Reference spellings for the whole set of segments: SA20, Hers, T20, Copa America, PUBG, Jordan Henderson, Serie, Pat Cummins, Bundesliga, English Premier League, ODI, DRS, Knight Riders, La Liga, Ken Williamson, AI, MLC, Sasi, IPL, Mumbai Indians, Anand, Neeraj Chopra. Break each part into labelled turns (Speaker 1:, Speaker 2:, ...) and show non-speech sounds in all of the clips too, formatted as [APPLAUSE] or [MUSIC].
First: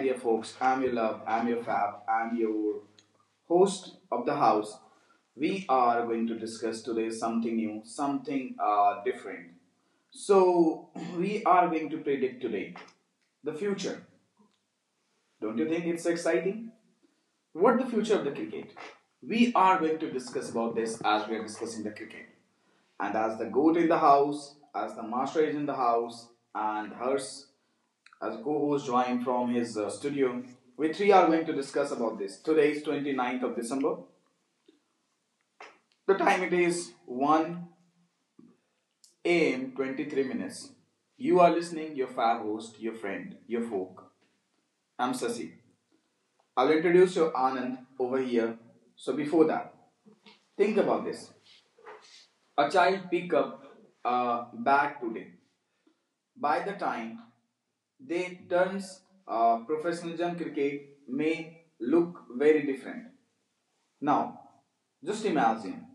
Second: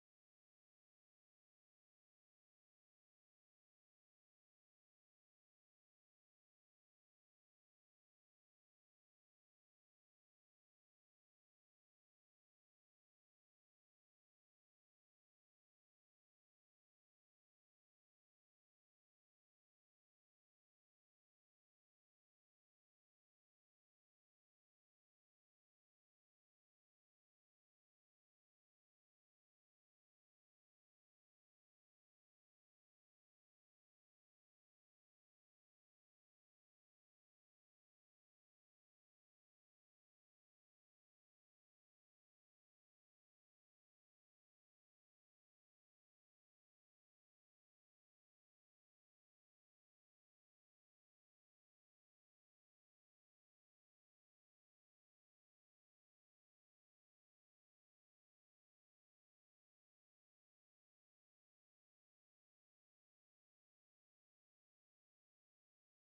Speaker 1: dear folks. I'm your love, I'm your fab, I'm your host of the house. We are going to discuss today something new, something different. So, [CLEARS THROAT] we are going to predict today the future. Don't you think it's exciting? What the future of the cricket? We are going to discuss about this as we are discussing the cricket. And as the goat in the house, as the master is in the house, and Hers as co-host joined from his studio, we three are going to discuss about this. Today is 29th of December. The time it is 1 a.m. 23 minutes. You are listening your fab host, your friend, your folk. I'm Sasi. I'll introduce your Anand over here. So before that, think about this. A child pick up a bat today. By the time they turns professionalism cricket may look very different. Now, just imagine.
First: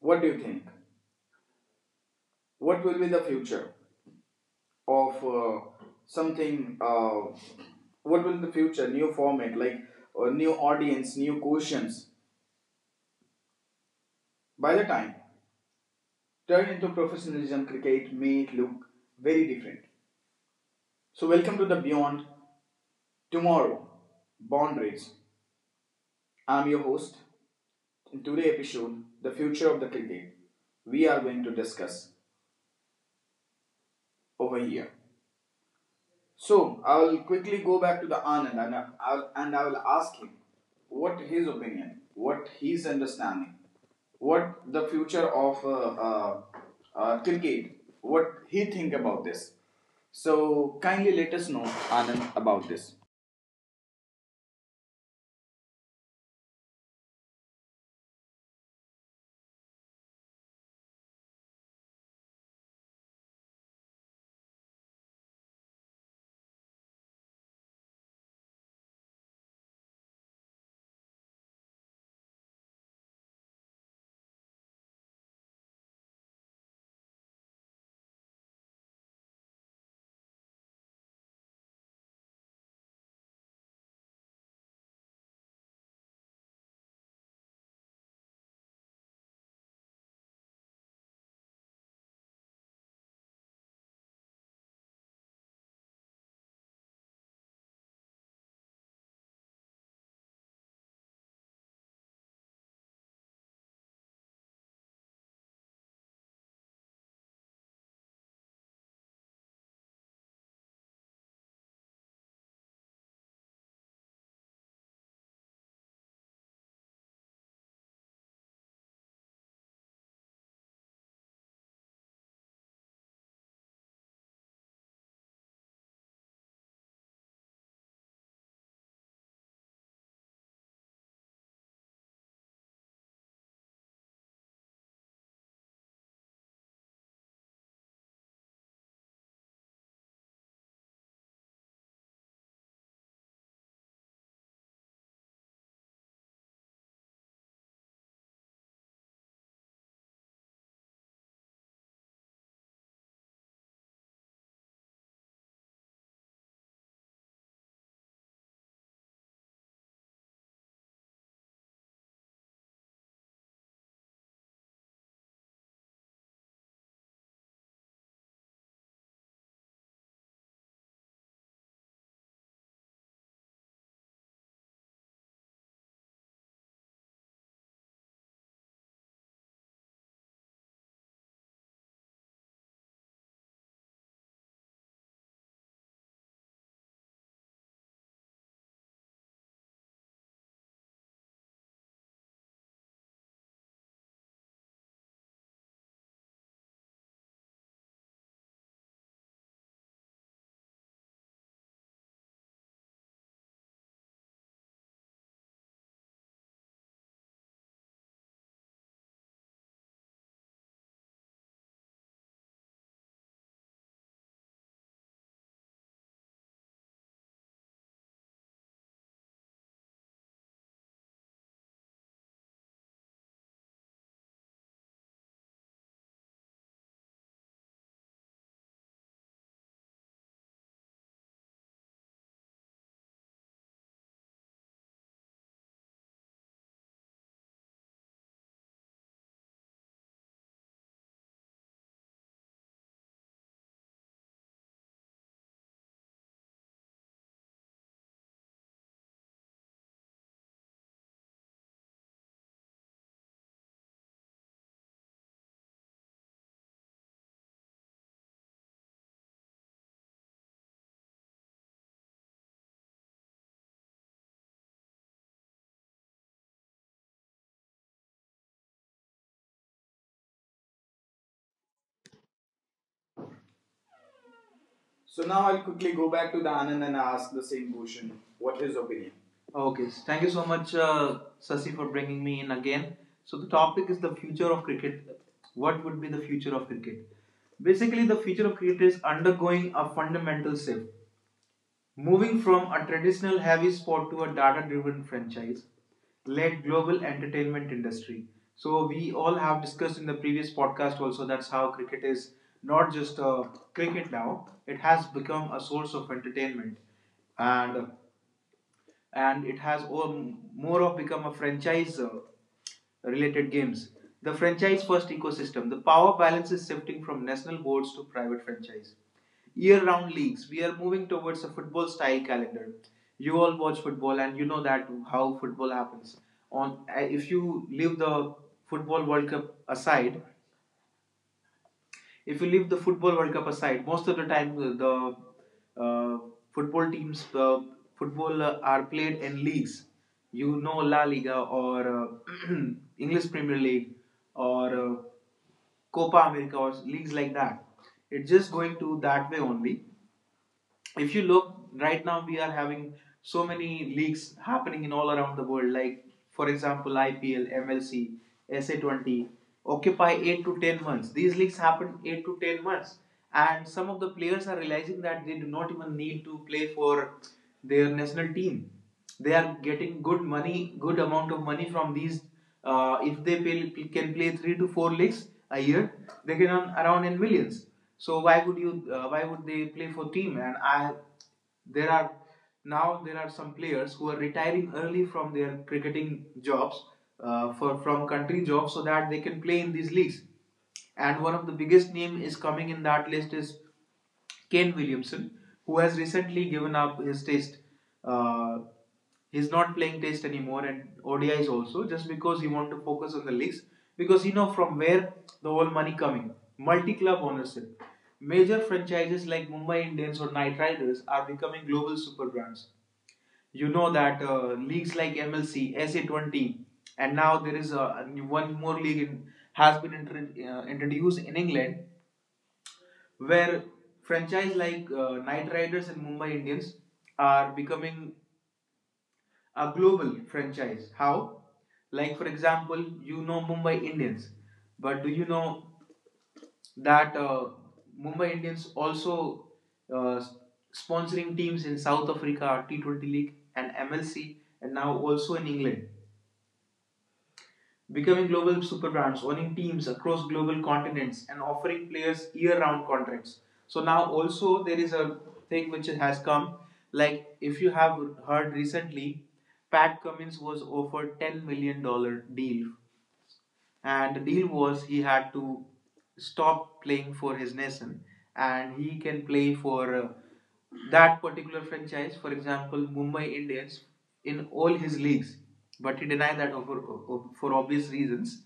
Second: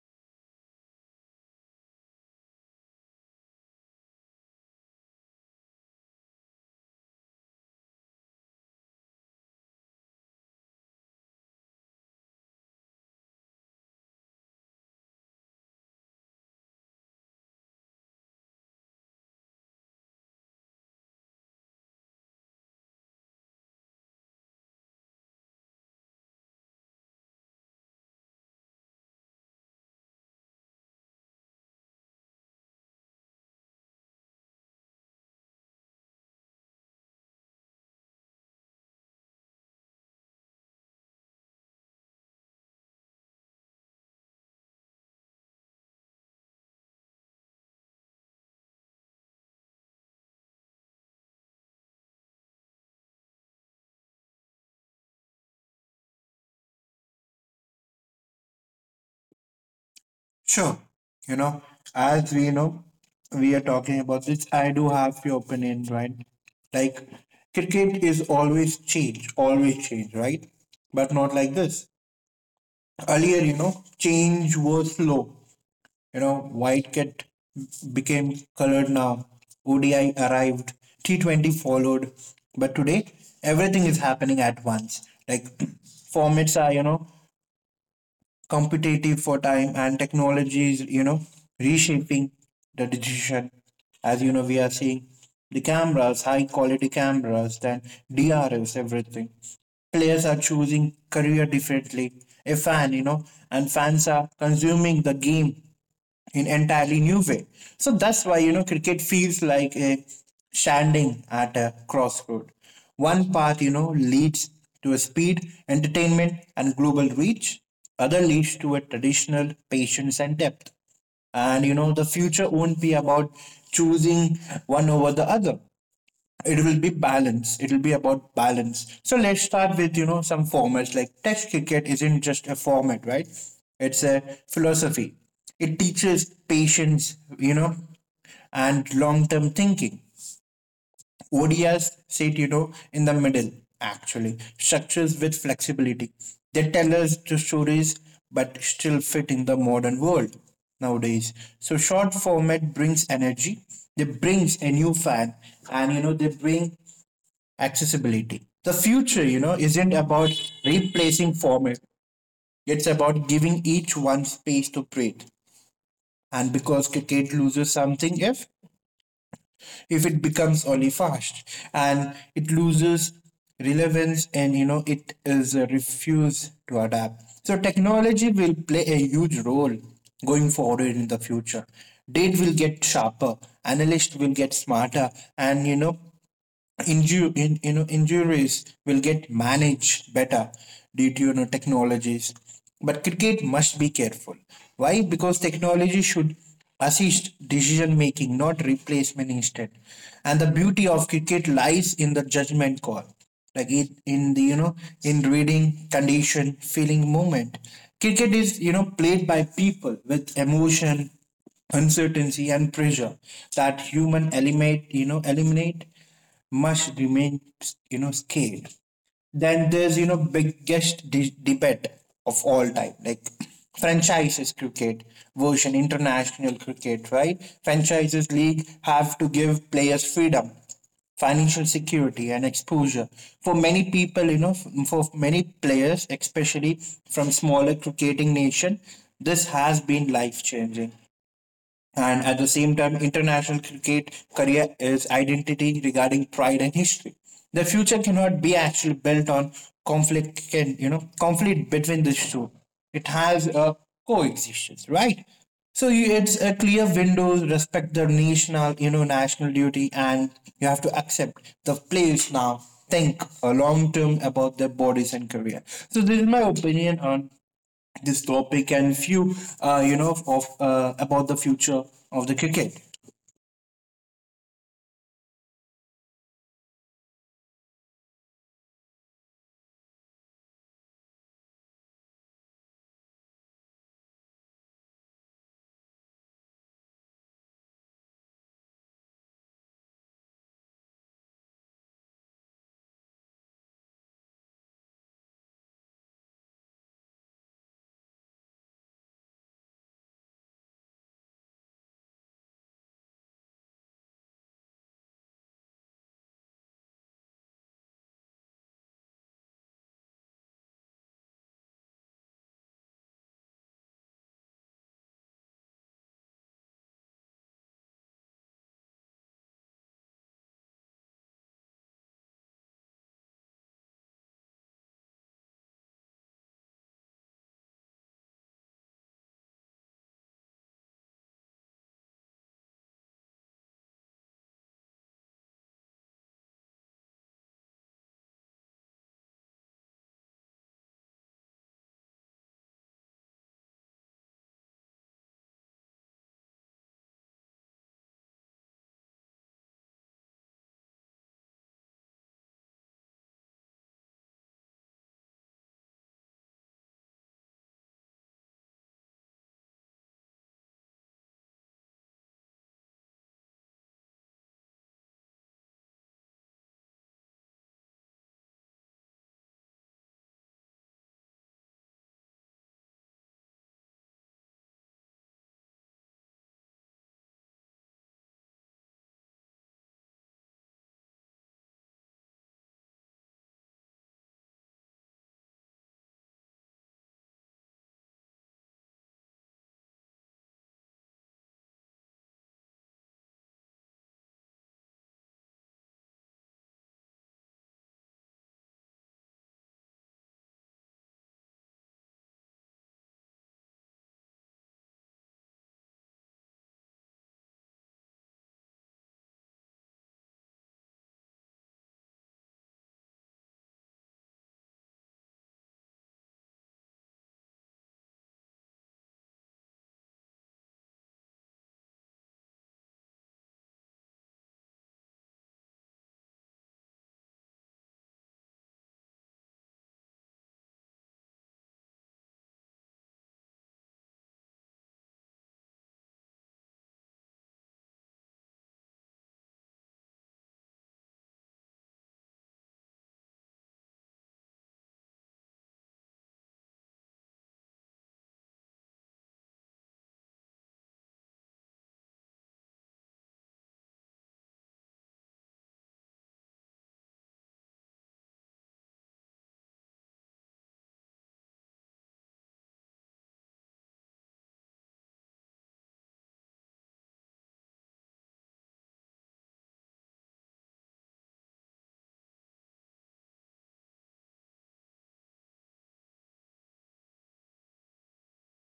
Speaker 1: What do you think? What will be the future of something? What will the future new format like new audience, new questions? By the time turn into professionalism cricket may look very different. So welcome to the Beyond Tomorrow, Bond Race. I'm your host. In today's episode, the future of the cricket, we are going to discuss over here. So I'll quickly go back to the Anand and I will ask him what his opinion, what his understanding, what the future of cricket, what he think about this. So kindly let us know Anand about this.
Speaker 2: Sure. You know, as we know, we are talking about this. I do have your opinion, right? Like, cricket is always change, right? But not like this. Earlier, change was slow. White kit became colored now. ODI arrived, T20 followed. But today, everything is happening at once. Like, [CLEARS THROAT] formats are, competitive for time, and technology is reshaping the decision, as you know, we are seeing the cameras, high quality cameras, then DRS, everything. Players are choosing career differently. A fan you know And fans are consuming the game in entirely new way. So that's why cricket feels like a standing at a crossroad. One path, you know, leads to a speed, entertainment, and global reach. Other leads to a traditional patience and depth. And you know the future won't be about choosing one over the other. It will be balance, it will be about balance. So let's start with, you know, some formats. Like, test cricket isn't just a format, right? It's a philosophy. It teaches patience, you know, and long-term thinking. ODIs sit, you know, in the middle, actually structures with flexibility. They tell us the stories but still fit in the modern world nowadays. So short format brings energy, they brings a new fan, and you know they bring accessibility. The future, you know, isn't about replacing format. It's about giving each one space to breathe. And because cricket loses something if it becomes only fast, and it loses relevance, and you know it is refused to adapt. So technology will play a huge role going forward in the future. Data will get sharper, analysts will get smarter, and you know you know injuries will get managed better due to you know technologies. But cricket must be careful. Why? Because technology should assist decision making, not replacement instead. And the beauty of cricket lies in the judgment call, like it, in the, you know, in reading condition, feeling moment. Cricket is, you know, played by people with emotion, uncertainty, and pressure. That human eliminate, you know eliminate must remain, you know, scaled. Then there's, you know, biggest debate of all time, like franchises cricket version international cricket, right? Franchises league have to give players freedom, financial security, and exposure. For many people, you know, for many players, especially from smaller cricketing nation, this has been life changing. And at the same time, international cricket career is identity regarding pride and history. The future cannot be actually built on conflict, conflict between the two. It has a coexistence, right? So you, it's a clear window. Respect the national, you know, national duty, and you have to accept the players now think long term about their bodies and career. So this is my opinion on this topic and few you know of about the future of the cricket.
Speaker 1: So now I'll quickly go back to the Anand and ask the same question. What is his opinion? Okay, so thank you so much, Sasi, for bringing me in again. So the topic is the future of cricket. What would be the future of cricket? Basically, the future of cricket is undergoing a fundamental shift. Moving from a traditional heavy sport to a data-driven franchise led global entertainment industry. So we all have discussed in the previous podcast also that's how cricket is not just a cricket now, it has become a source of entertainment and and it has all, more of become a franchise related games. The franchise first ecosystem. The power balance is shifting from national boards to private franchise. Year round leagues. We are moving towards a football style calendar. You all watch football and you know that how football happens. On if you leave the football World Cup aside, if you leave the football World Cup aside, most of the time the uh, football teams, the football are played in leagues. You know La Liga or uh, [CLEARS THROAT] English Premier League or Copa America or leagues like that. It's just going to that way only. If you look right now, we are having so many leagues happening in all around the world, like for example, IPL MLC SA20 occupy 8 to 10 months. These leagues happen 8 to 10 months. And some of the players are realizing that they do not even need to play for their national team. They are getting good money, good amount of money from these. If they pay, can play three to four leagues a year, they can earn around in millions. So why would you? Why would they play for team? And I, there are now there are some players who are retiring early from their cricketing jobs, for from country jobs, so that they can play in these leagues. And one of the biggest name is coming in that list is Ken Williamson, who has recently given up his test. Uh, he's not playing test anymore and ODIs also just because he wants to focus on the leagues because he know from where the whole money coming. Multi-club ownership. Major franchises like Mumbai Indians or Knight Riders are becoming global super brands. You know that leagues like MLC, SA20, and now there is one more league has been introduced in England where franchise like Knight Riders and Mumbai Indians are becoming a global franchise. How? Like for example, you know Mumbai Indians, but do you know that Mumbai Indians also uh, sponsoring teams in South Africa, T20 League and MLC, and now also in England, becoming global superbrands, owning teams across global continents, and offering players year-round contracts. So now also there is a thing which has come, like if you have heard recently, Pat Cummins was offered $10 million deal, and the deal was he had to stop playing for his nation and he can play for that particular franchise, for example, Mumbai Indians, in all his leagues, but he denied that for obvious reasons.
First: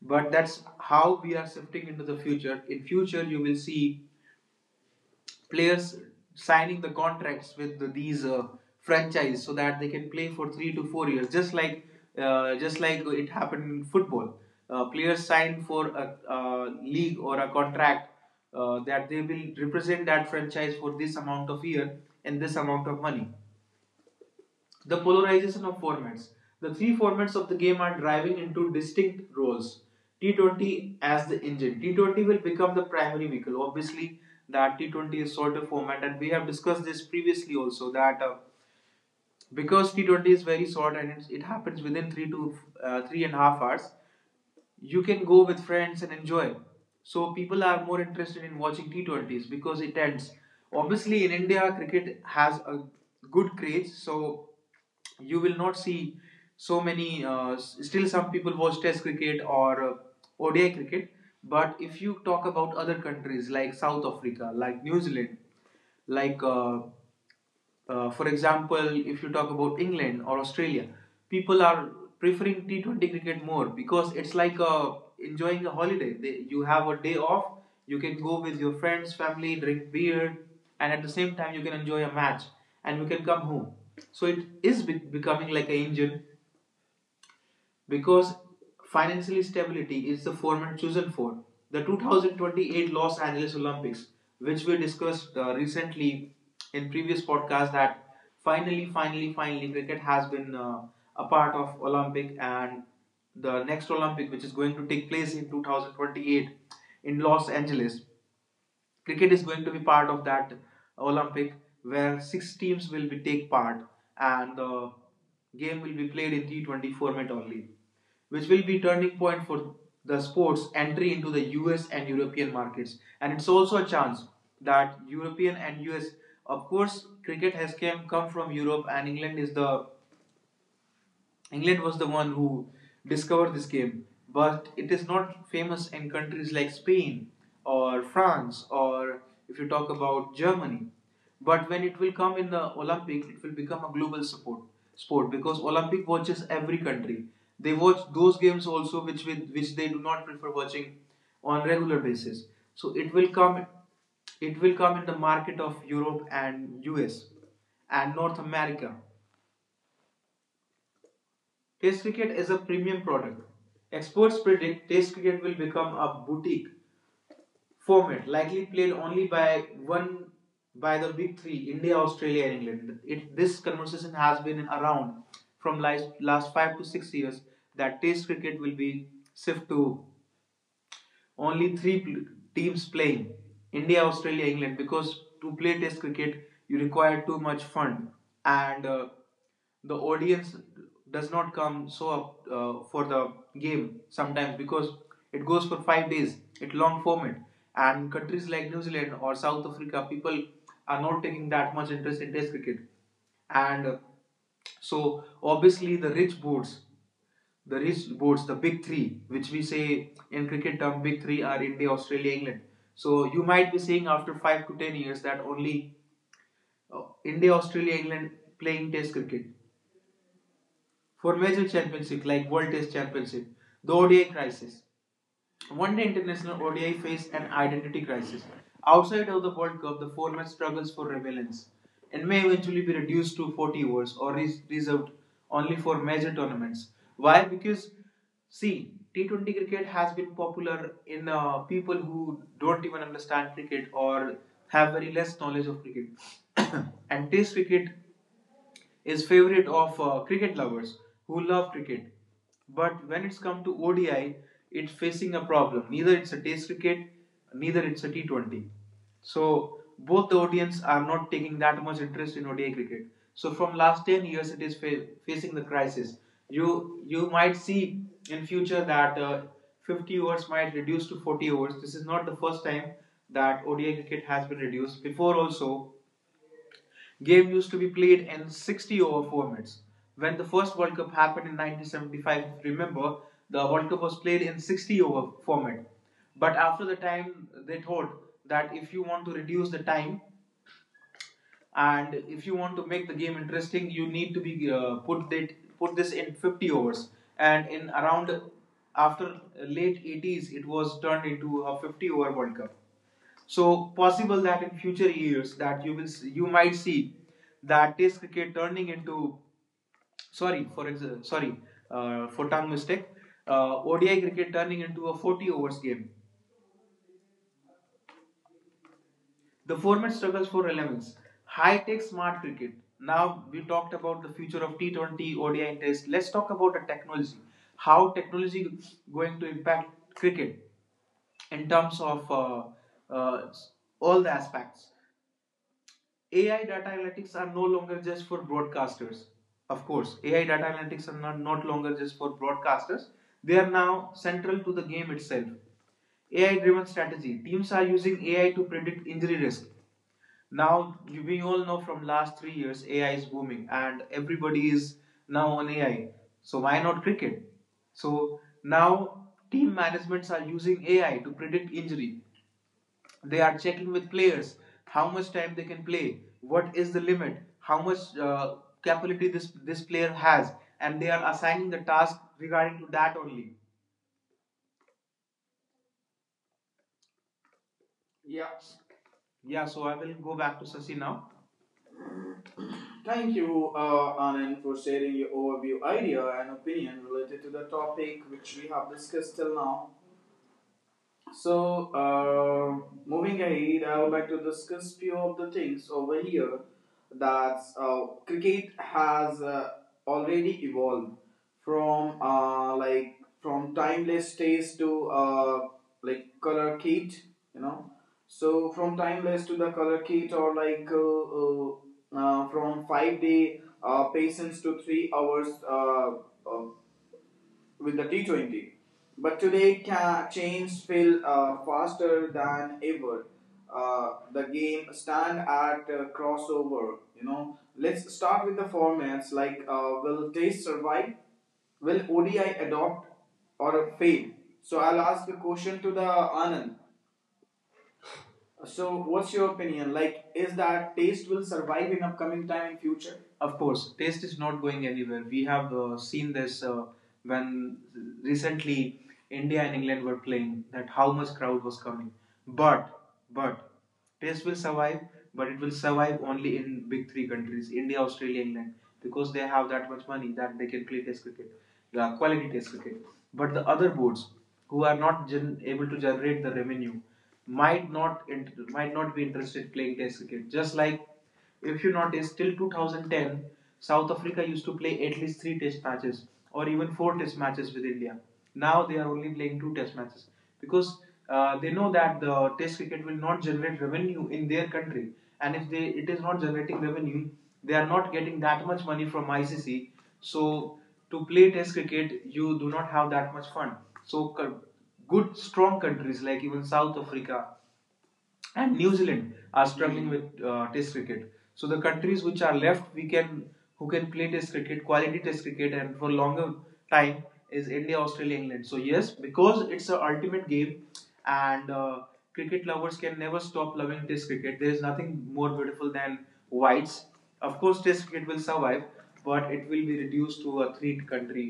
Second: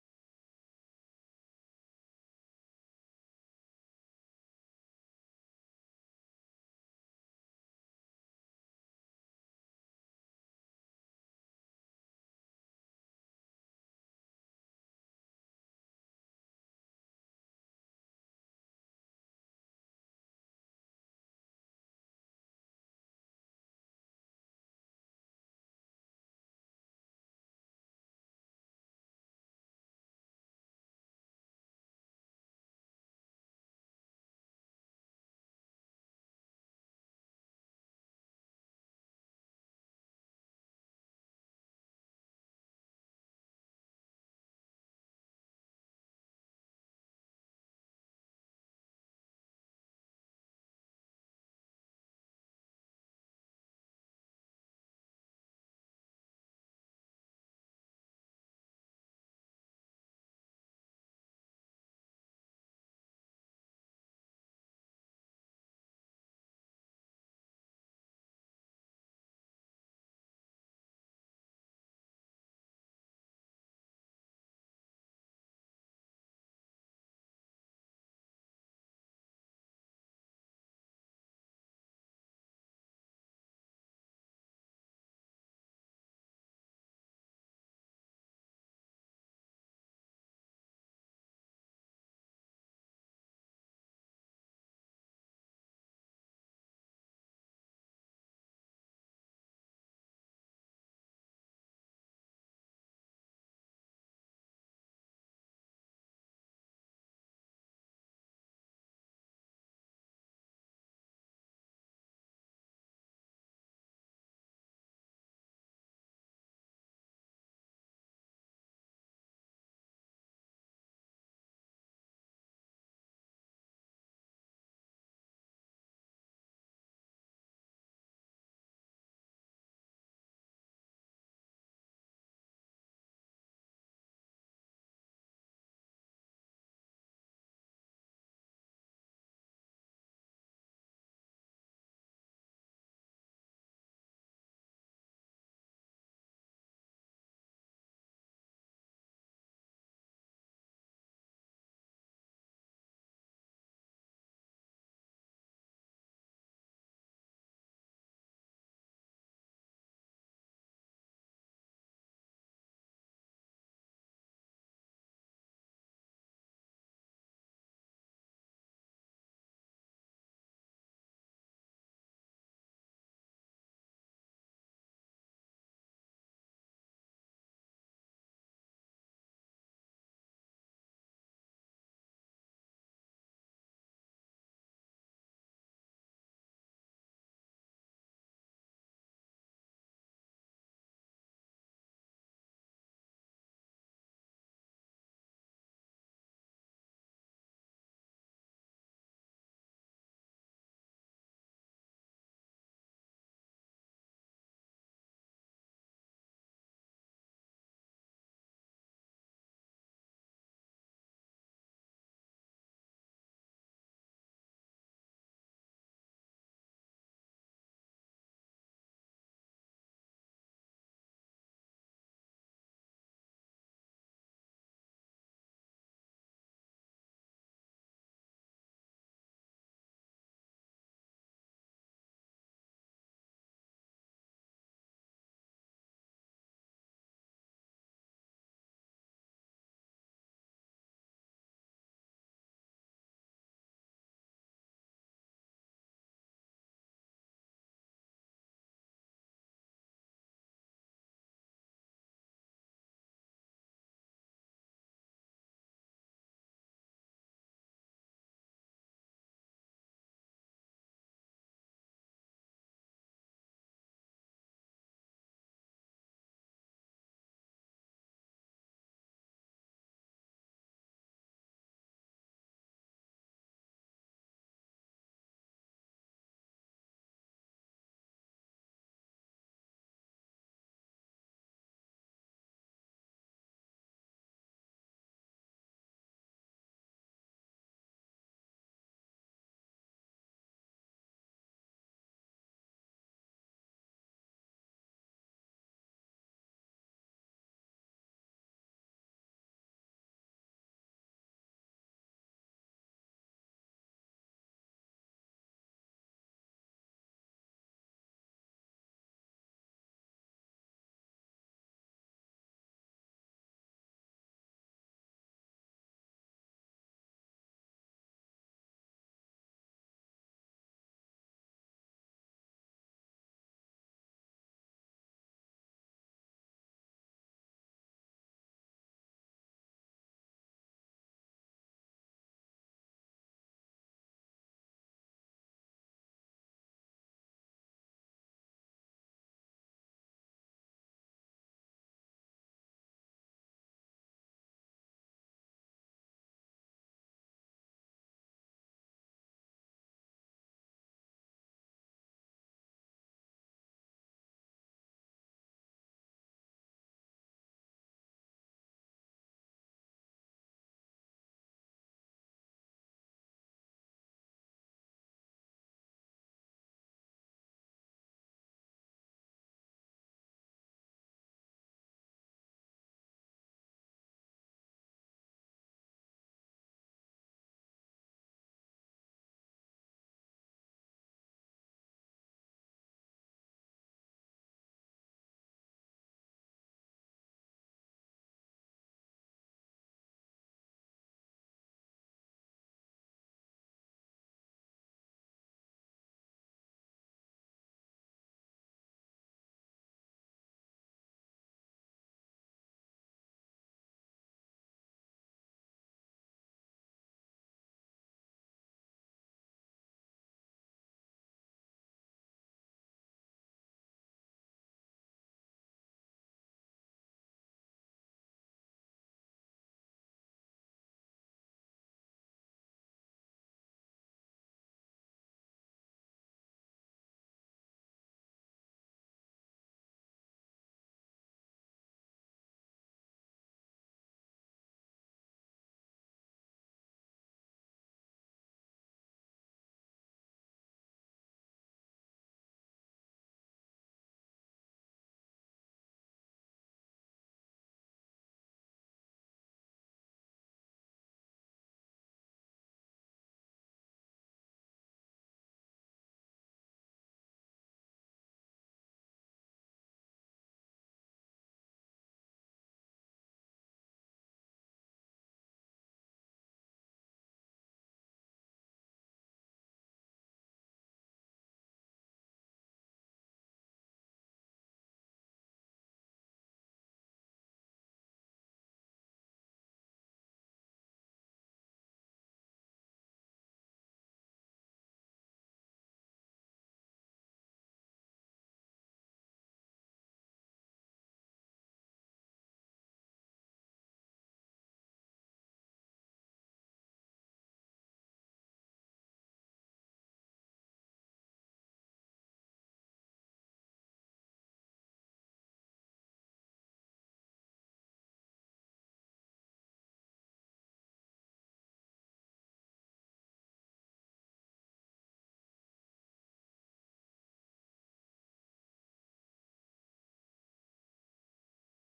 Speaker 1: But that's how we are shifting into the future. In future you will see players signing the contracts with these franchise so that they can play for 3 to 4 years, just like just like it happened in football. Players sign for a league or a contract that they will represent that franchise for this amount of year and this amount of money. The polarization of formats. The three formats of the game are driving into distinct roles. T20 as the engine. T20 will become the primary vehicle. Obviously, that T20 is shorter format, and we have discussed this previously also that because T20 is very short and it happens within 3.5 hours, you can go with friends and enjoy. So people are more interested in watching T20s because it ends. Obviously, in India, cricket has a good craze, so you will not see so many. Still, some people watch Test cricket or ODI cricket. But if you talk about other countries like South Africa, like New Zealand, like for example, if you talk about England or Australia, people are preferring T20 cricket more because it's like a enjoying a holiday. You have a day off, you can go with your friends, family, drink beer, and at the same time, you can enjoy a match and you can come home. So it is becoming like an engine because financial stability is the format chosen for. The 2028 Los Angeles Olympics, which we discussed recently in previous podcast, that finally, finally, finally, cricket has been a part of Olympic, and the next Olympic, which is going to take place in 2028 in Los Angeles, cricket is going to be part of that Olympic where six teams will be take part, and the game will be played in T20 format only, which will be turning point for the sports entry into the US and European markets. And it's also a chance that European and US, of course, cricket has came come from Europe, and England was the one who discovered this game, but it is not famous in countries like Spain or France, or if you talk about Germany. But when it will come in the Olympic, it will become a global support sport because Olympic watches every country. They watch those games also which with which they do not prefer watching on regular basis. So it will come in the market of Europe and US and North America. Test cricket is a premium product. Experts predict Test cricket will become a boutique format, likely played only by the big three: India, Australia, and England. This conversation has been around from last 5 to 6 years that Test cricket will be shift to only three teams playing: India, Australia, England. Because to play Test cricket, you require too much fund and the audience does not come so up for the game sometimes because it goes for 5 days, it long format, and countries like New Zealand or South Africa, people are not taking that much interest in Test cricket. And uh, so obviously, the rich boards, the big three, which we say in cricket term big three, are India, Australia, England. So you might be seeing after 5 to 10 years that only India, Australia, England playing Test cricket for major championship like World Test Championship. The ODI crisis. One day international ODI faced an identity crisis. Outside of the World Cup, the format struggles for relevance and may eventually be reduced to 40 overs or is reserved only for major tournaments. Why? Because see, T20 cricket has been popular in people who don't even understand cricket or have very less knowledge of cricket. [COUGHS] and Test cricket is favorite of cricket lovers who love cricket. But when it's come to ODI, it's facing a problem. Neither it's a Test cricket, neither it's a T20. So both the audience are not taking that much interest in ODI cricket. So from last 10 years, it is facing the crisis. You might see in future that 50 overs might reduce to 40 overs. This is not the first time that ODI cricket has been reduced. Before also, game used to be played in 60 over formats. When the first World Cup happened in 1975, remember, the World Cup was played in 60 over format. But after the time, they thought that if you want to reduce the time, and if you want to make the game interesting, you need to be, put this in 50 overs. And in around after late 80s, it was turned into a 50 over World Cup. So possible that in future years that you might see that Test cricket turning into, sorry for, sorry, for tongue mistake, ODI cricket turning into a 40 overs game. The format struggles for relevance. High tech smart cricket. Now we talked about the future of T20, ODI and Test. Let's talk about the technology. How technology is going to impact cricket in terms of, uh, all the aspects. AI data analytics are no longer just for broadcasters. Of course, AI data analytics are not, not longer just for broadcasters. They are now central to the game itself. AI driven strategy. Teams are using AI to predict injury risk. We all know from last 3 years AI is booming and everybody is now on AI. So why not cricket? So now team managements are using AI to predict injury. They are checking with players how much time they can play, what is the limit, how much capability this player has, and they are assigning the task regarding to that only. Yeah. Yeah. So I will go back to Sasi now. Thank you, Anand, for sharing your overview idea and opinion related to the topic which we have discussed till now. So, moving ahead, I would like to discuss few of the things over here that cricket has already evolved from, like, from timeless taste to, like, color kit, you know. So from timeless to the color kit, or like from 5 day patience to 3 hours, uh, with the T20. But today, chains fill faster than ever. The game stand at crossover. Let's start with the formats, like, will Test survive? Will ODI adopt or fail? So I'll ask a question to the Anand. So what's your opinion? Like, is that taste will survive in upcoming time in future? Of course, taste is not going anywhere. We have seen this when recently India and England were playing that how much crowd was coming. But but taste will survive, but it will survive only in big three countries: India, Australia, England, because they have that much money that they can play test cricket, quality test cricket. But the other boards who are not able to generate the revenue might not, might not be interested in playing test cricket. Just like if you notice, till 2010, South Africa used to play at least three test matches or even four test matches with India. Now they are only playing two test matches because they know that the test cricket will not generate revenue in their country, and if they it is not generating revenue, they are not getting that much money from ICC. So to play test cricket, you do not have that much fun. So good strong countries like even South Africa and New Zealand are struggling with Test cricket. So the countries which are left, we can who can play Test cricket, quality Test cricket, and for longer time is India, Australia, England. So yes, because it's a ultimate game, and cricket lovers can never stop loving Test cricket. There is nothing more beautiful than whites. Of course, Test cricket will survive, but it will be reduced to a three country,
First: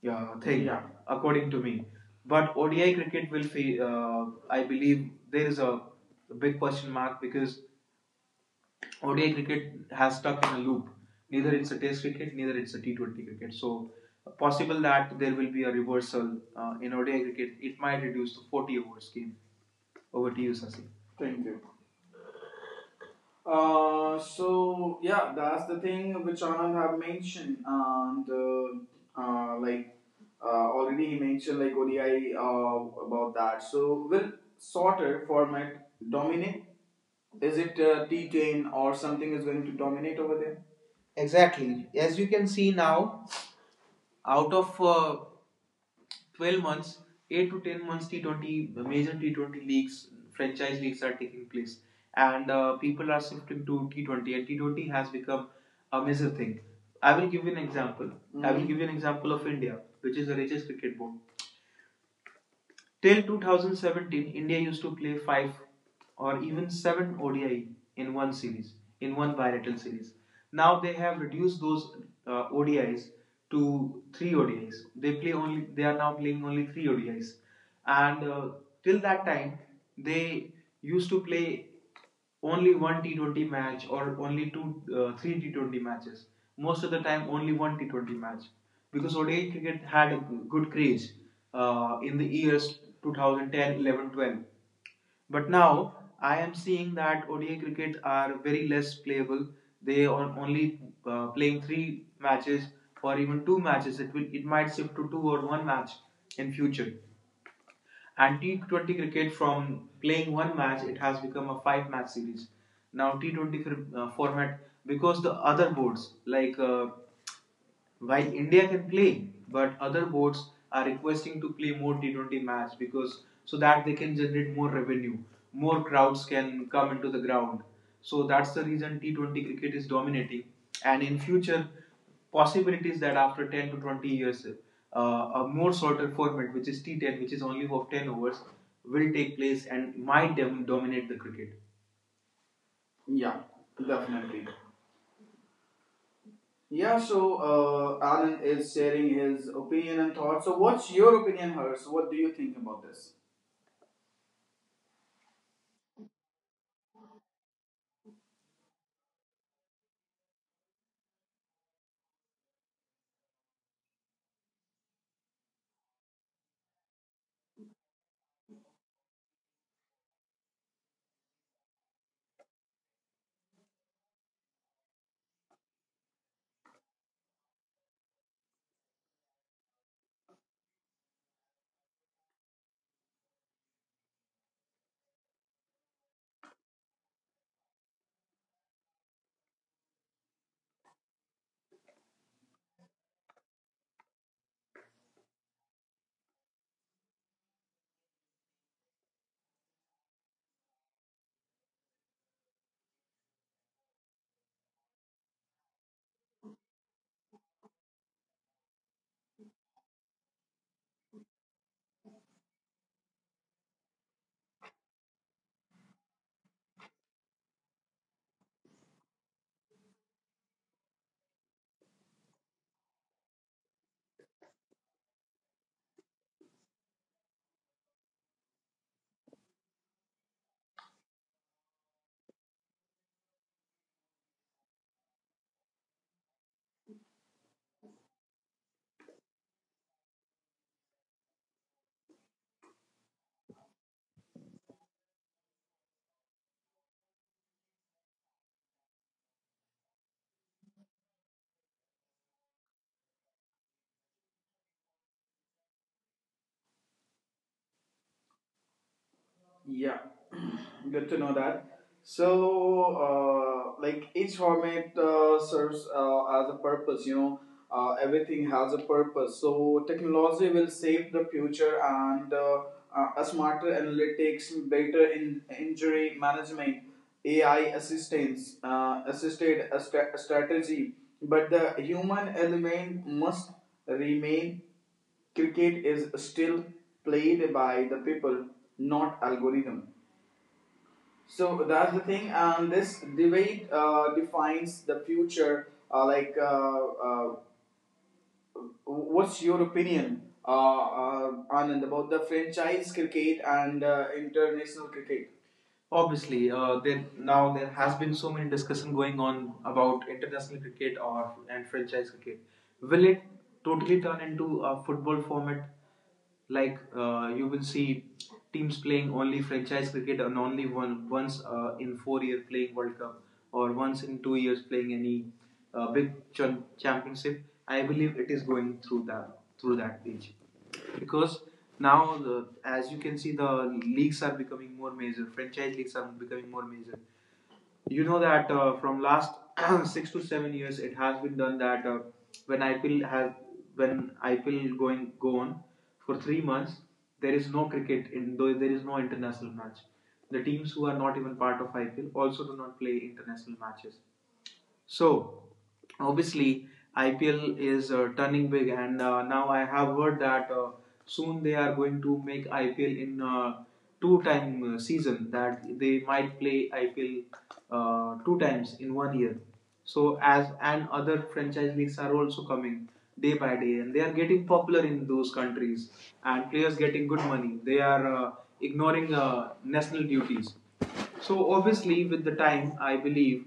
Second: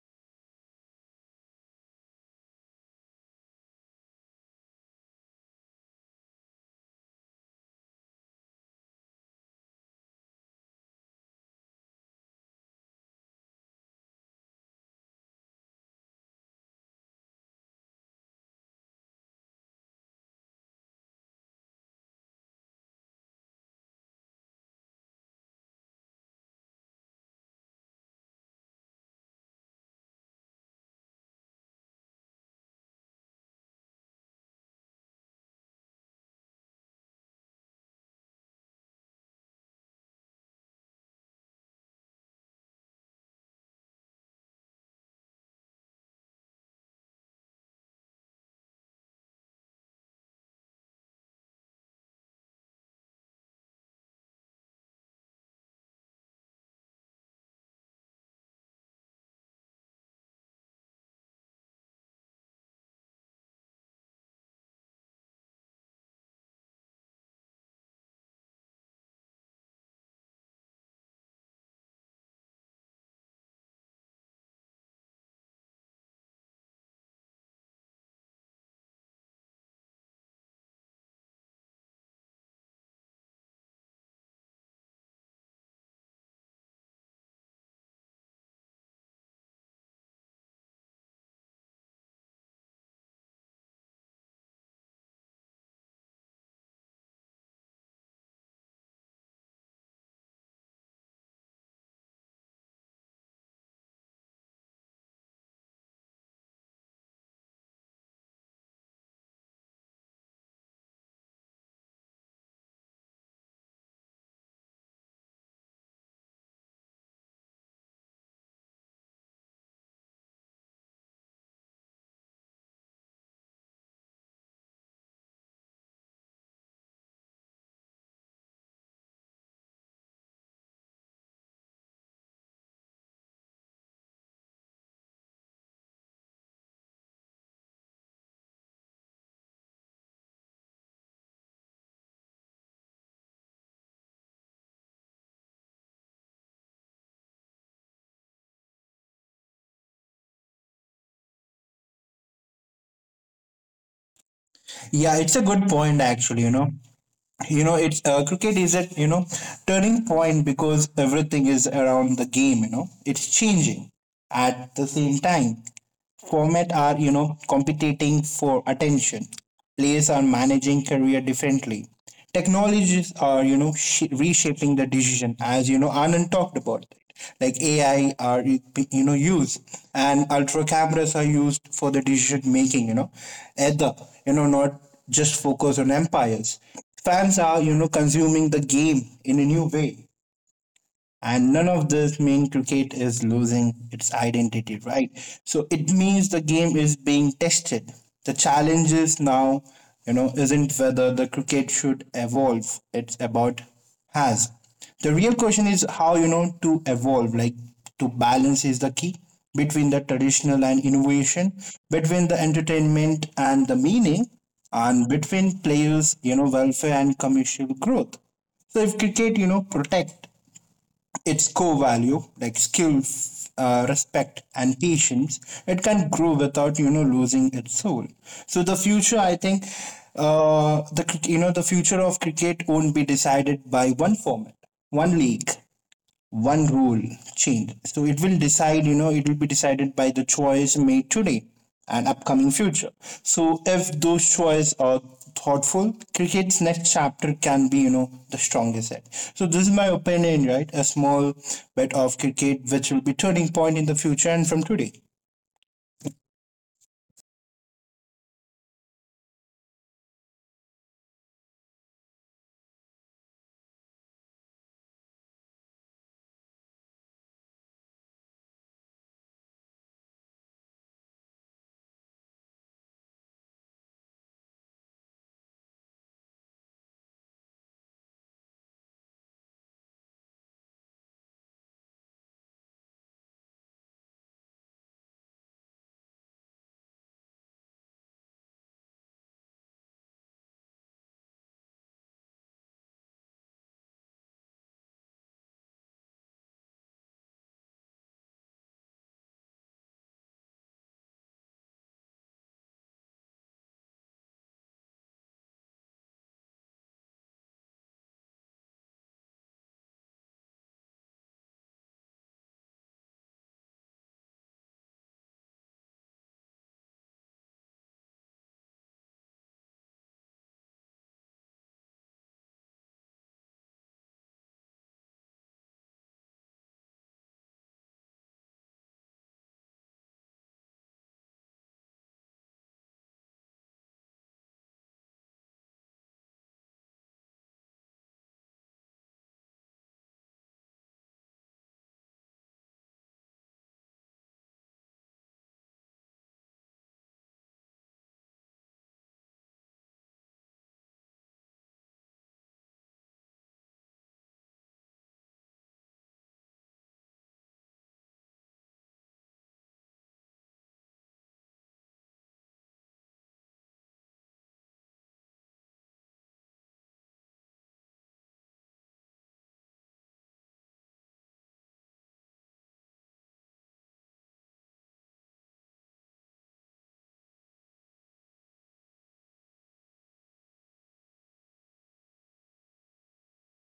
Speaker 1: yeah, thing, yeah, according to me. But ODI cricket will, I believe, there is a big question mark because ODI cricket has stuck in a loop. Neither it's a Test cricket, neither it's a T20 cricket. So possible that there will be a reversal in ODI cricket. It might reduce to 40 overs game. Over to you, Sasi. Thank you. So yeah, that's the thing which Anand have mentioned, and like, already he mentioned like ODI about that. So will sorter format dominate? Is it T10 or something is going to dominate over there? Exactly. As you can see now, out of 12 months, 8 to 10 months, T20, major T20 leagues, franchise leagues are taking place, and people are shifting to T20, and T20 has become a major thing. I will give you an example. Mm-hmm. I will give you an example of India, which is the richest cricket board. Till 2017, India used to play 5 or even 7 ODI in one series, in one bilateral series. Now they have reduced those ODIs to 3 ODIs. They are now playing only 3 ODIs. And till that time they used to play only one T20 match or only two, three T20 matches. Most of the time, only one T20 match because ODI cricket had a good craze in the years 2010, 11, 12. But now I am seeing that ODI cricket are very less playable. They are only playing three matches or even two matches. It might shift to two or one match in future. And T20 cricket, from playing one match, it has become a five match series. Now, T20 format, because the other boards like, while India can play, but other boards are requesting to play more T20 match because, so that they can generate more revenue, more crowds can come into the ground. So that's the reason T20 cricket is dominating. And in future, possibilities that after 10 to 20 years, a more shorter format, which is T10, which is only of 10 overs, will take place and might dominate the cricket. Yeah, definitely. Yeah, so Alan is sharing his opinion and thoughts. So, what's your opinion, Hers? What do you think about this?
Speaker 2: Yeah, it's a good point actually. You know, you know it's cricket is a, you know, turning point because everything is around the game, you know, it's changing at the same time. Format are, you know, competing for attention. Players are managing career differently. Technologies are, you know, reshaping the decision, as you know, Anand talked about. It. Like AI are, you know, used, and ultra cameras are used for the decision making, you know, either, you know, not just focus on empires. Fans are, you know, consuming the game in a new way, and none of this mean cricket is losing its identity, right? So it means the game is being tested. The challenge is now, you know, isn't whether the cricket should evolve. It's about has. The real question is how, you know, to evolve, like to balance is the key between the traditional and innovation, between the entertainment and the meaning, and between players, you know, welfare and commercial growth. So if cricket, you know, protect its core value like skill, respect, and patience, it can grow without, you know, losing its soul. So the future, I think, you know, the future of cricket won't be decided by one format, one league, one rule change. So it will decide, you know, it will be decided by the choice made today and upcoming future. So if those choices are thoughtful, cricket's next chapter can be, you know, the strongest yet. So this is my opinion, right? A small bit of cricket which will be turning point in the future and from today.
Speaker 1: Yeah, [CLEARS THROAT] good to know that. So, like, each format serves as a purpose, everything has a purpose. So, technology will save the future and, a smarter analytics, better in injury management, AI assistance, assisted a strategy. But the human element must remain. Cricket is still played by the people, not algorithm. So that's the thing, and this debate defines the future. Like, uh, what's your opinion, Anand, about the franchise cricket and international cricket? Obviously, there has been so many discussion going on about international cricket or and franchise cricket. Will it totally turn into a football format? Like, you will see teams playing only franchise cricket, and only one once in 4 years playing World Cup, or once in 2 years playing any big championship. I believe it is going through that, age, because now the, as you can see, the leagues are becoming more major, franchise leagues are becoming more major. You know that from last [CLEARS THROAT] 6 to 7 years it has been done that, when IPL has when IPL going go on for 3 months, there is no cricket in, though there is no international match, the teams who are not even part of IPL also do not play international matches. So obviously, IPL is turning big, and now I have heard that soon they are going to make IPL in two-time season. That they might play IPL two times in one year. So as and other franchise leagues are also coming day by day, and they are getting popular in those countries, and players getting good money. They are ignoring national duties. So obviously, with the time, I believe,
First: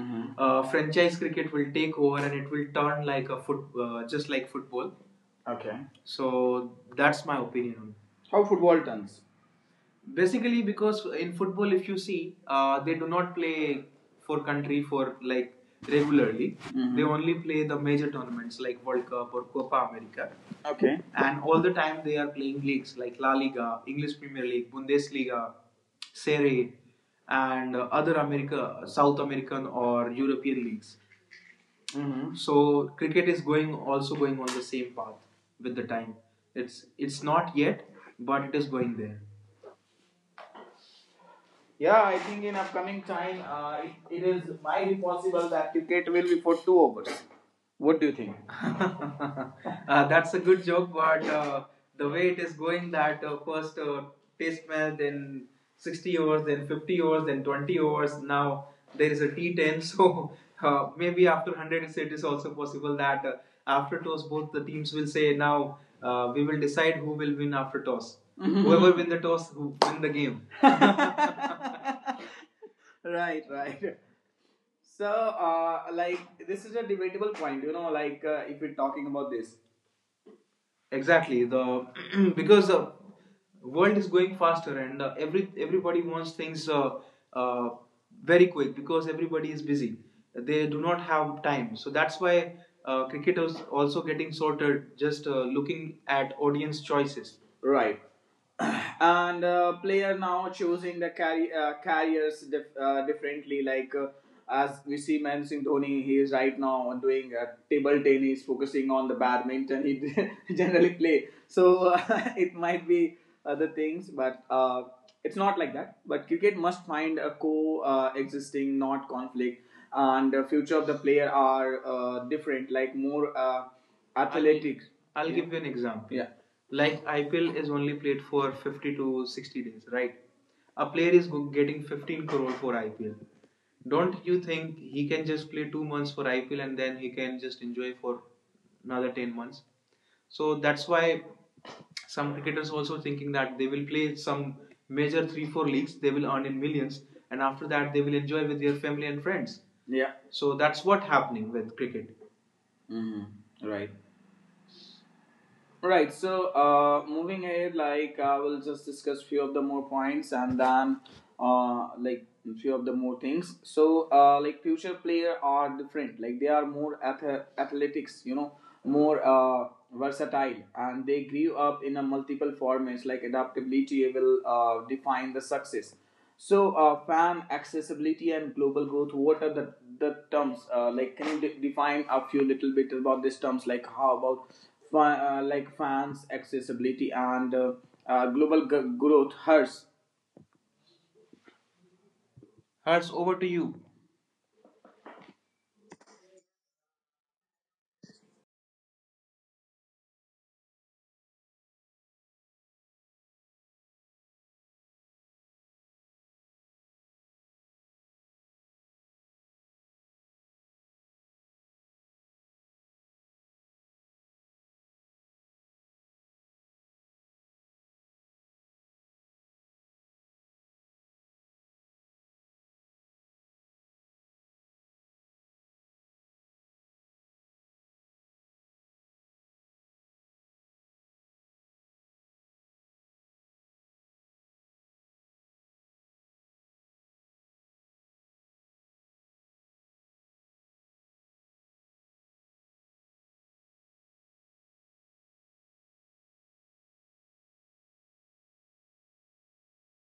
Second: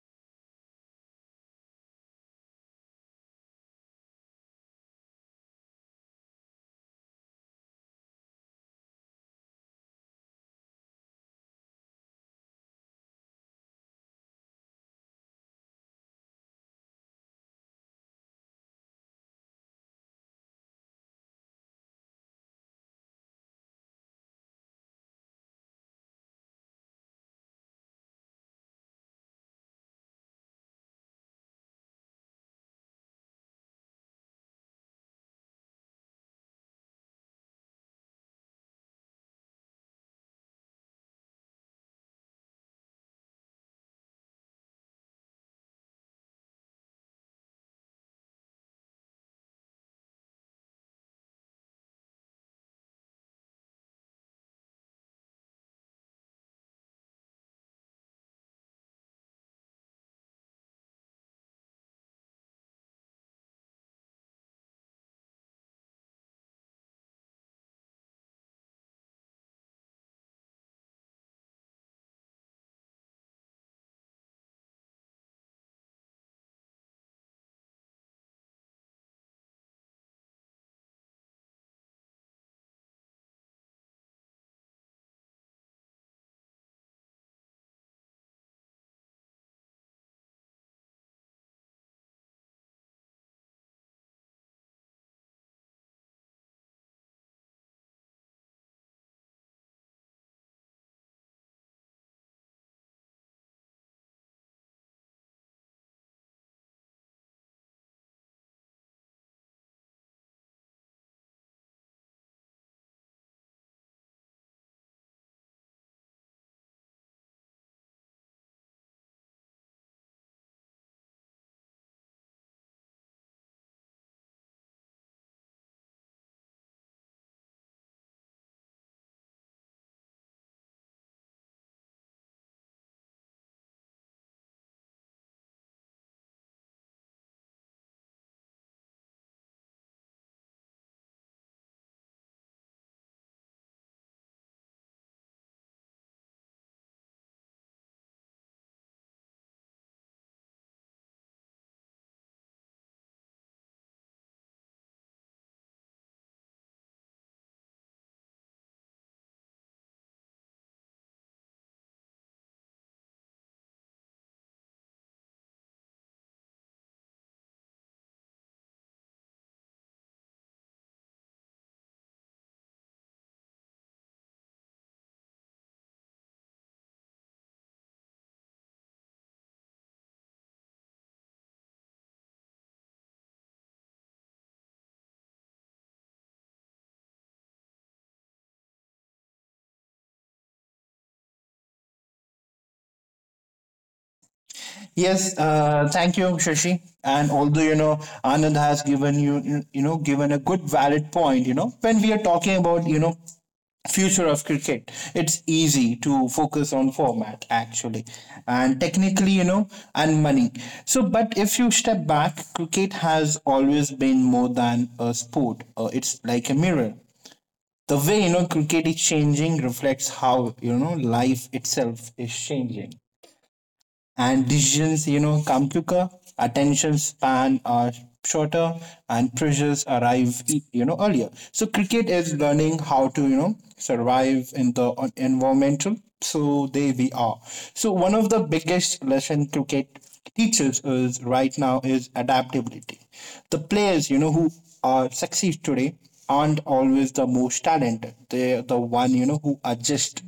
Speaker 1: Mhm. Franchise cricket will take over and it will turn like a foot, just like football. Okay. So that's my opinion on. How football turns? Basically, because in football, if you see, they do not play for country for, like, regularly. Mhm. They only play the major tournaments like World Cup or Copa America, okay, and all the time they are playing leagues like La Liga, English Premier League, Bundesliga, Serie, and other America, South American or European leagues. Mm-hmm. So cricket is going, also going on the same path with the time. It's not yet, but it is going there. Yeah, I think in upcoming time, it is might be possible that cricket will be for two overs. What do you think? [LAUGHS] That's a good joke, but the way it is going, that first test match, then 60 overs, then 50 overs, then 20 overs. Now there is a T10, [LAUGHS] so maybe after 100, also possible that after toss, both the teams will say, "Now we will decide who will win after toss. Mm-hmm. [LAUGHS] Whoever win the toss, who win the game." [LAUGHS] [LAUGHS] Right, right. So, this is a debatable point, if we're talking about this. Exactly. The [CLEARS THROAT] Because the world is going faster and everybody wants things uh, very quick because everybody is busy. They do not have time, so that's why cricket is also getting sorted. Just looking at audience choices. Right. [CLEARS THROAT] And player now choosing the carriers differently, like as we see Mansingh Dhoni, he is right now doing table tennis, focusing on the badminton he [LAUGHS] generally play. So [LAUGHS] it might be other things, but it's not like that, but cricket must find a co existing, not conflict, and the future of the player are different, like more athletic. I'll Yeah. give you an example. Yeah. Like IPL is only played for 50 to 60 days, right? A player is getting 15 crore for IPL. Don't you think he can just play 2 months for IPL and then he can just enjoy for another 10 months? So that's why some cricketers also thinking that they will play some major 3 4 leagues, they will earn in millions, and after that they will enjoy with their family and friends. Yeah. So that's what happening with cricket, hmm, right? Right. So moving ahead, like I will just discuss few of the more points and then uh, like few of the more things. So like future player are different. Like they are more athletics. You know, more versatile, and they grew up in a multiple formats. Like adaptability will define the success. So, FAM, accessibility, and global growth. What are the terms? Like, can you define a few little bit about these terms? Like, how about fans, accessibility, and global growth? Hertz, over to you.
Speaker 2: Yes, thank you, Shashi. And although, you know, Anand has given you, you know, given a good valid point. You know, when we are talking about, you know, future of cricket, it's easy to focus on format, actually, and technically, you know, and money. So but if you step back, cricket has always been more than a sport. It's like a mirror. The way, you know, cricket is changing reflects how, you know, life itself is changing. And decisions, you know, come quicker, attention span are shorter, and pressures arrive, you know, earlier. So cricket is learning how to, you know, survive in the environmental. So there we are. So one of the biggest lesson cricket teaches is right now is adaptability. The players, you know, who are succeed today aren't always the most talented. They're the one, you know, who adjust.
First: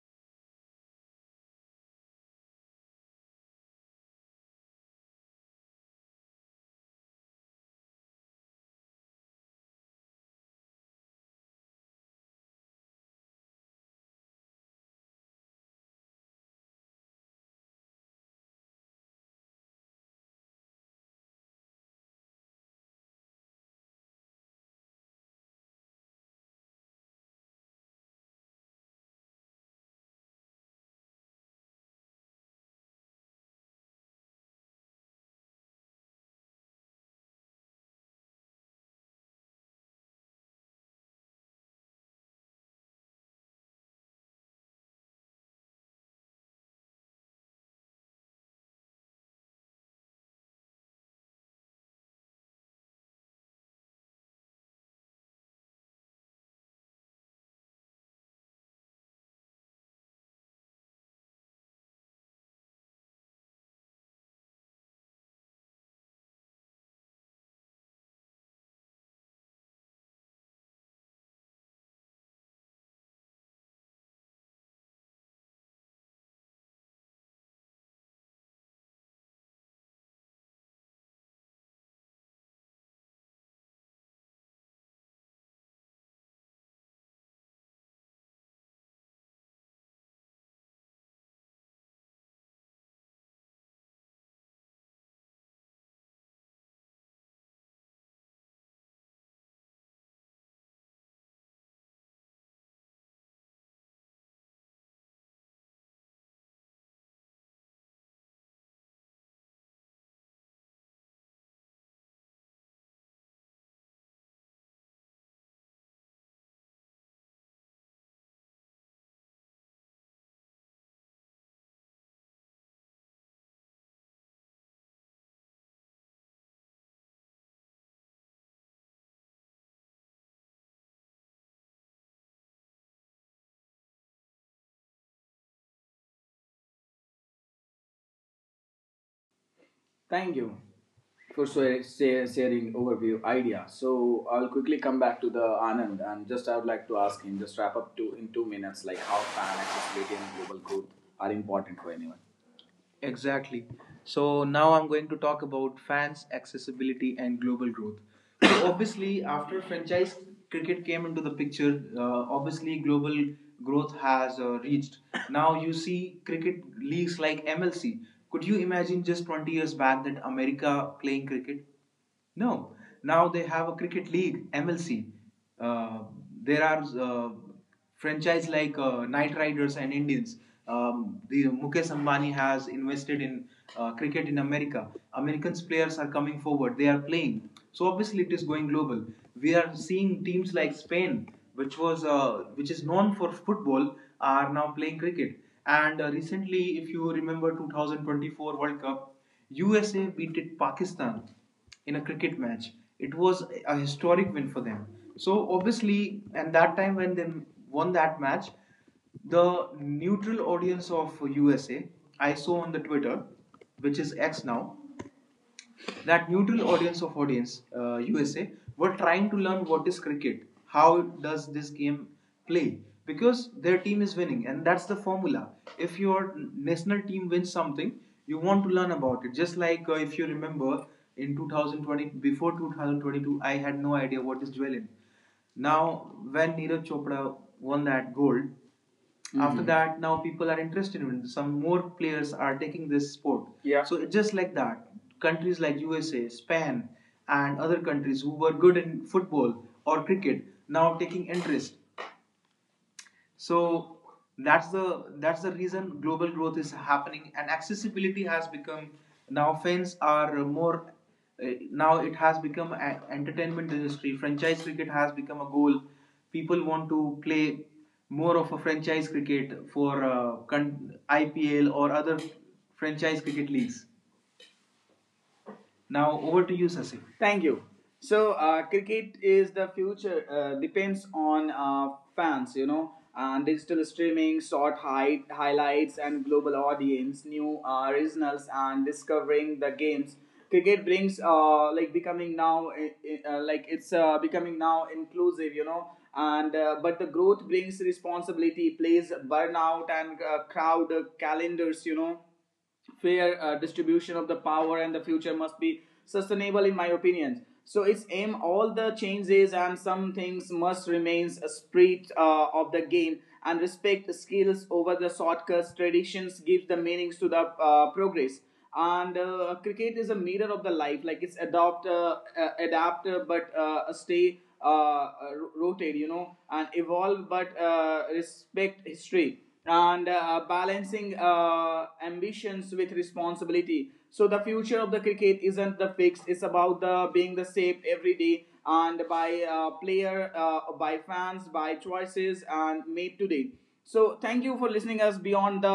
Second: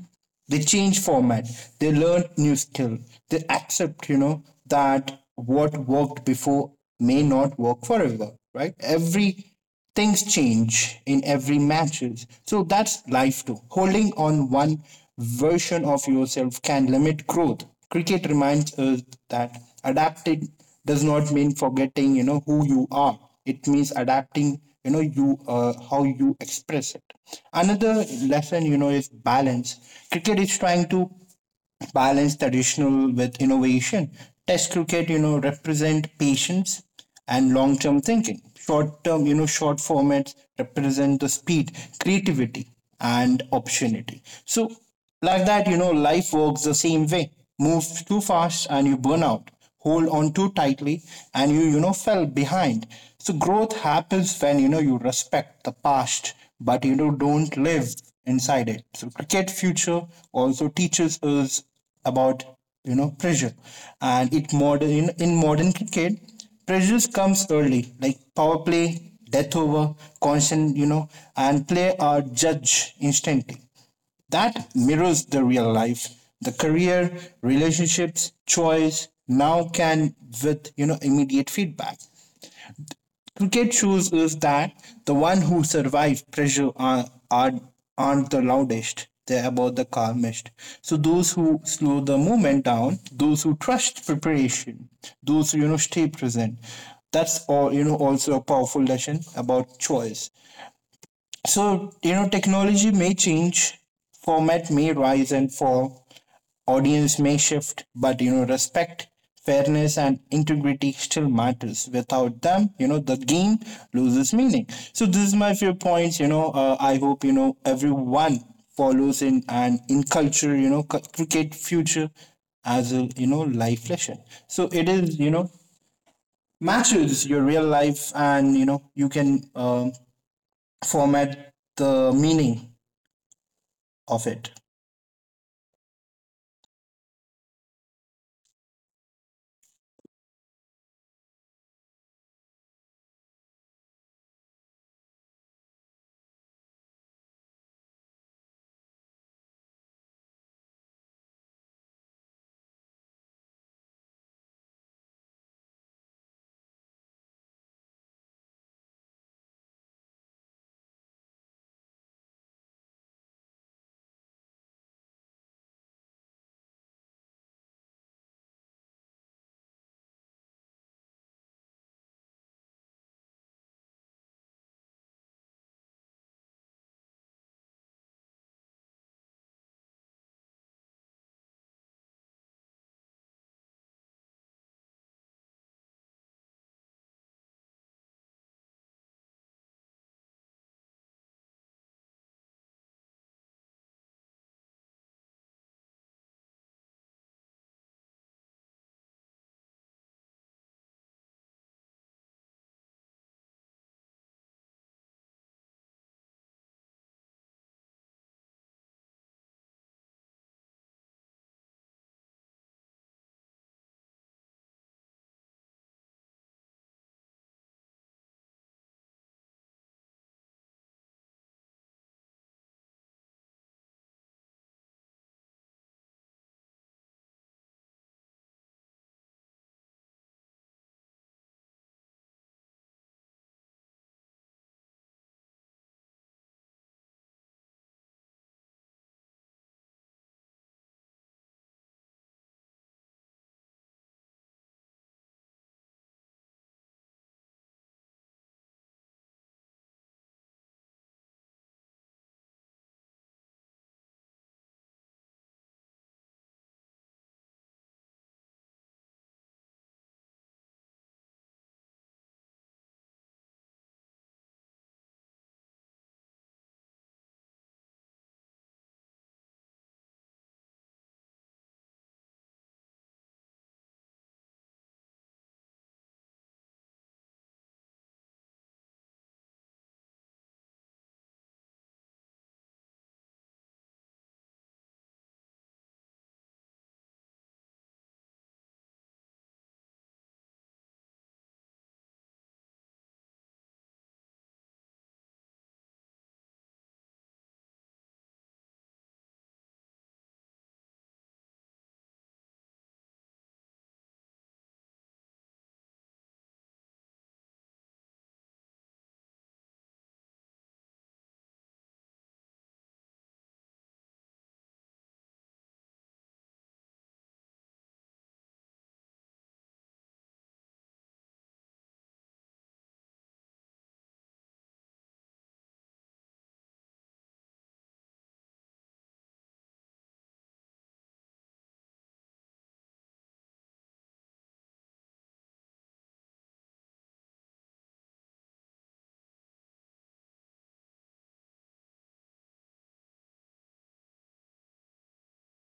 Speaker 2: They change format. They learn new skill. They accept, you know, that what worked before may not work forever, right? Every things change in every matches. So that's life too. Holding on one version of yourself can limit growth. Cricket reminds us that adapted does not mean forgetting, you know, who you are. It means adapting, you know, you, how you express it. Another lesson, you know, is balance. Cricket is trying to balance traditional with innovation. Test cricket, you know, represent patience and long-term thinking. Short-term, you know, short formats represent the speed, creativity, and opportunity. So, like that, you know, life works the same way. Move too fast and you burn out. Hold on too tightly and you know, fell behind. So growth happens when, you know, you respect the past, but you know don't live inside it. So cricket future also teaches us about, you know, pressure. And it modern in modern cricket, pressures comes early, like power play, death over, constant, you know, and play are judged instantly. That mirrors the real life. The career, relationships, choice now can with, you know, immediate feedback. Cricket shows us that the one who survive pressure are, aren't the loudest. They're about the calmest. So those who slow the movement down, those who trust preparation, those who, you know, stay present. That's all, you know, also a powerful lesson about choice. So you know technology may change, format may rise and fall, audience may shift, but you know, respect, fairness, and integrity still matters. Without them, you know, the game loses meaning. So this is my few points. You know, I hope, you know, everyone follows in and in culture. You know, cricket future as a, you know, life lesson. So it is, you know, matches your real life, and you know you can format the meaning of it.
Speaker 1: Thank you for sharing overview idea. So, I'll quickly come back to the Anand, and just I would like to ask him just wrap up to in 2 minutes, like how fan accessibility and global growth are important for anyone. Exactly. So now I'm going to talk about fans, accessibility, and global growth. So [COUGHS] obviously, after franchise cricket came into the picture, obviously global growth has reached. Now you see cricket leagues like MLC. Could you imagine just 20 years back that America playing cricket? No, now they have a cricket league, MLC. Uh, there are franchise like Knight Riders and Indians. The Mukesh Ambani has invested in cricket in America. Americans players are coming forward. They are playing. So obviously it is going global. We are seeing teams like Spain, which was which is known for football, are now playing cricket. And recently, if you remember 2024 World Cup, USA beat Pakistan in a cricket match. It was a historic win for them. So obviously, and that time when they won that match, the neutral audience of USA, I saw on the Twitter, which is X now, that neutral audience of audience USA were trying to learn what is cricket, how does this game play, because their team is winning, and that's the formula. If your national team wins something, you want to learn about it. Just like if you remember in 2020, before 2022, I had no idea what is dwelling. Now, when Neeraj Chopra won that gold, mm-hmm, after that, now people are interested in it. Some more players are taking this sport. Yeah. So it's just like that, countries like USA, Spain, and other countries who were good in football or cricket now taking interest. So that's the reason global growth is happening and accessibility has become. Now fans are more. Now it has become an entertainment industry. Franchise cricket has become a goal. People want to play more of a franchise cricket for IPL or other franchise cricket leagues. Now over to you, Sasi. Thank you. So cricket is the future. Depends on fans, you know, and digital streaming, short highlights, and global audience, new originals, and discovering the games. Cricket brings becoming now it's becoming now inclusive, you know, and but the growth brings responsibility, plays burnout and crowd calendars, you know, fair distribution of the power, and the future must be sustainable in my opinion. So its aim all the changes and some things must remains a spirit of the game, and respect skills over the shortcuts. Traditions give the meanings to the progress. And cricket is a mirror of the life, like it's adopt adapt, but stay rotate, you know, and evolve, but respect history, and balancing ambitions with responsibility. So the future of the cricket isn't the fix; it's about the being the shaped every day and by player, by fans, by choices and made today. So thank you for listening us beyond the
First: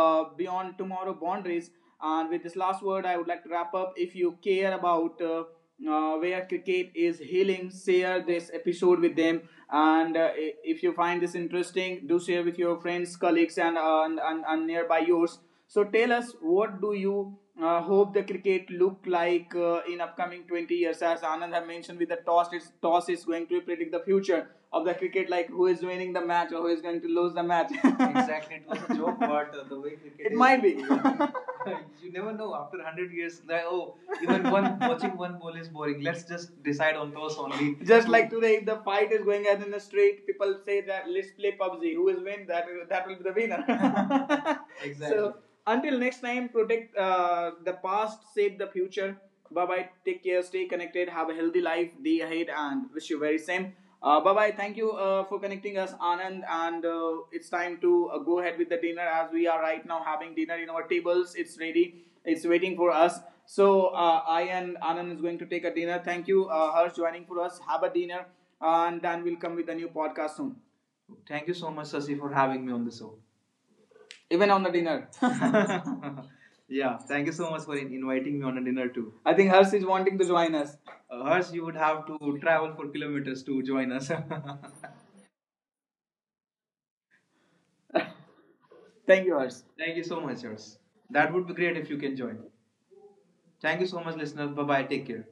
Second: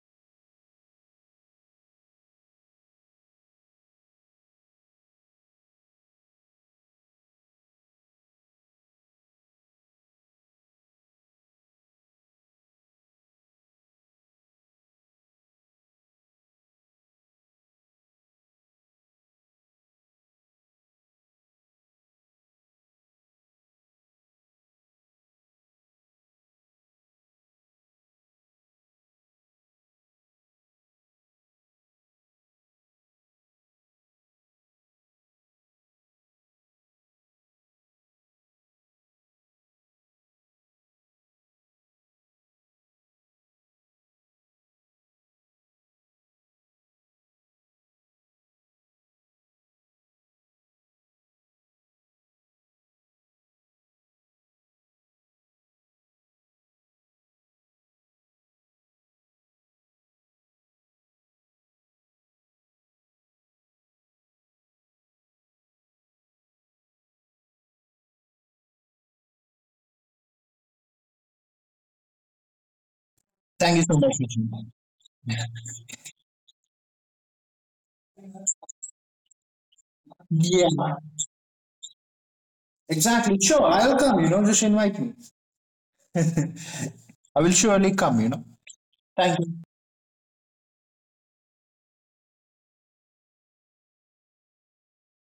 Speaker 1: beyond tomorrow boundaries. And with this last word, I would like to wrap up. If you care about where cricket is healing, share this episode with them. And if you find this interesting, do share with your friends, colleagues, and nearby yours. So tell us, what do you hope the cricket look like in upcoming 20 years? As Anand had mentioned, with the toss, toss is going to predict the future of the cricket, like who is winning the match or who is going to lose the match. [LAUGHS] Exactly, it was a joke, but the way cricket it might be. [LAUGHS] [LAUGHS] You never know, after 100 years like, oh, even one [LAUGHS] watching one bowl is boring, let's just decide on toss only. Just like today, if the fight is going on in the street, people say that let's play PUBG. Who will win? That will be the winner. [LAUGHS] [LAUGHS] Exactly. So until next time, protect the past, save the future. Bye bye. Take care. Stay connected. Have a healthy life. The ahead and wish you very same. Bye bye. Thank you for connecting us, Anand. And it's time to go ahead with the dinner as we are right now having dinner in our tables. It's ready. It's waiting for us. So I and Anand is going to take a dinner. Thank you, Harsh, joining for us. Have a dinner, and then we'll come with a new podcast soon. Thank you so much, Sasi, for having me on the show
Speaker 2: Thank you so much, Richard.
Speaker 1: even on the dinner. [LAUGHS] [LAUGHS] Yeah, thank you so much for inviting me on a dinner too. I think Harsh is wanting to join
Speaker 2: Yeah,
Speaker 1: us. Harsh, you would have to travel for
Speaker 2: exactly.
Speaker 1: kilometers
Speaker 2: Sure,
Speaker 1: to join
Speaker 2: I'll
Speaker 1: us.
Speaker 2: come, you know, just
Speaker 1: [LAUGHS]
Speaker 2: invite me. [LAUGHS] I will surely come, you know.
Speaker 1: [LAUGHS] Thank you,
Speaker 2: Thank you.
Speaker 1: Harsh. Thank you so much, Harsh. That would be great if you can join. Thank you so much, listeners. Bye bye. Take care.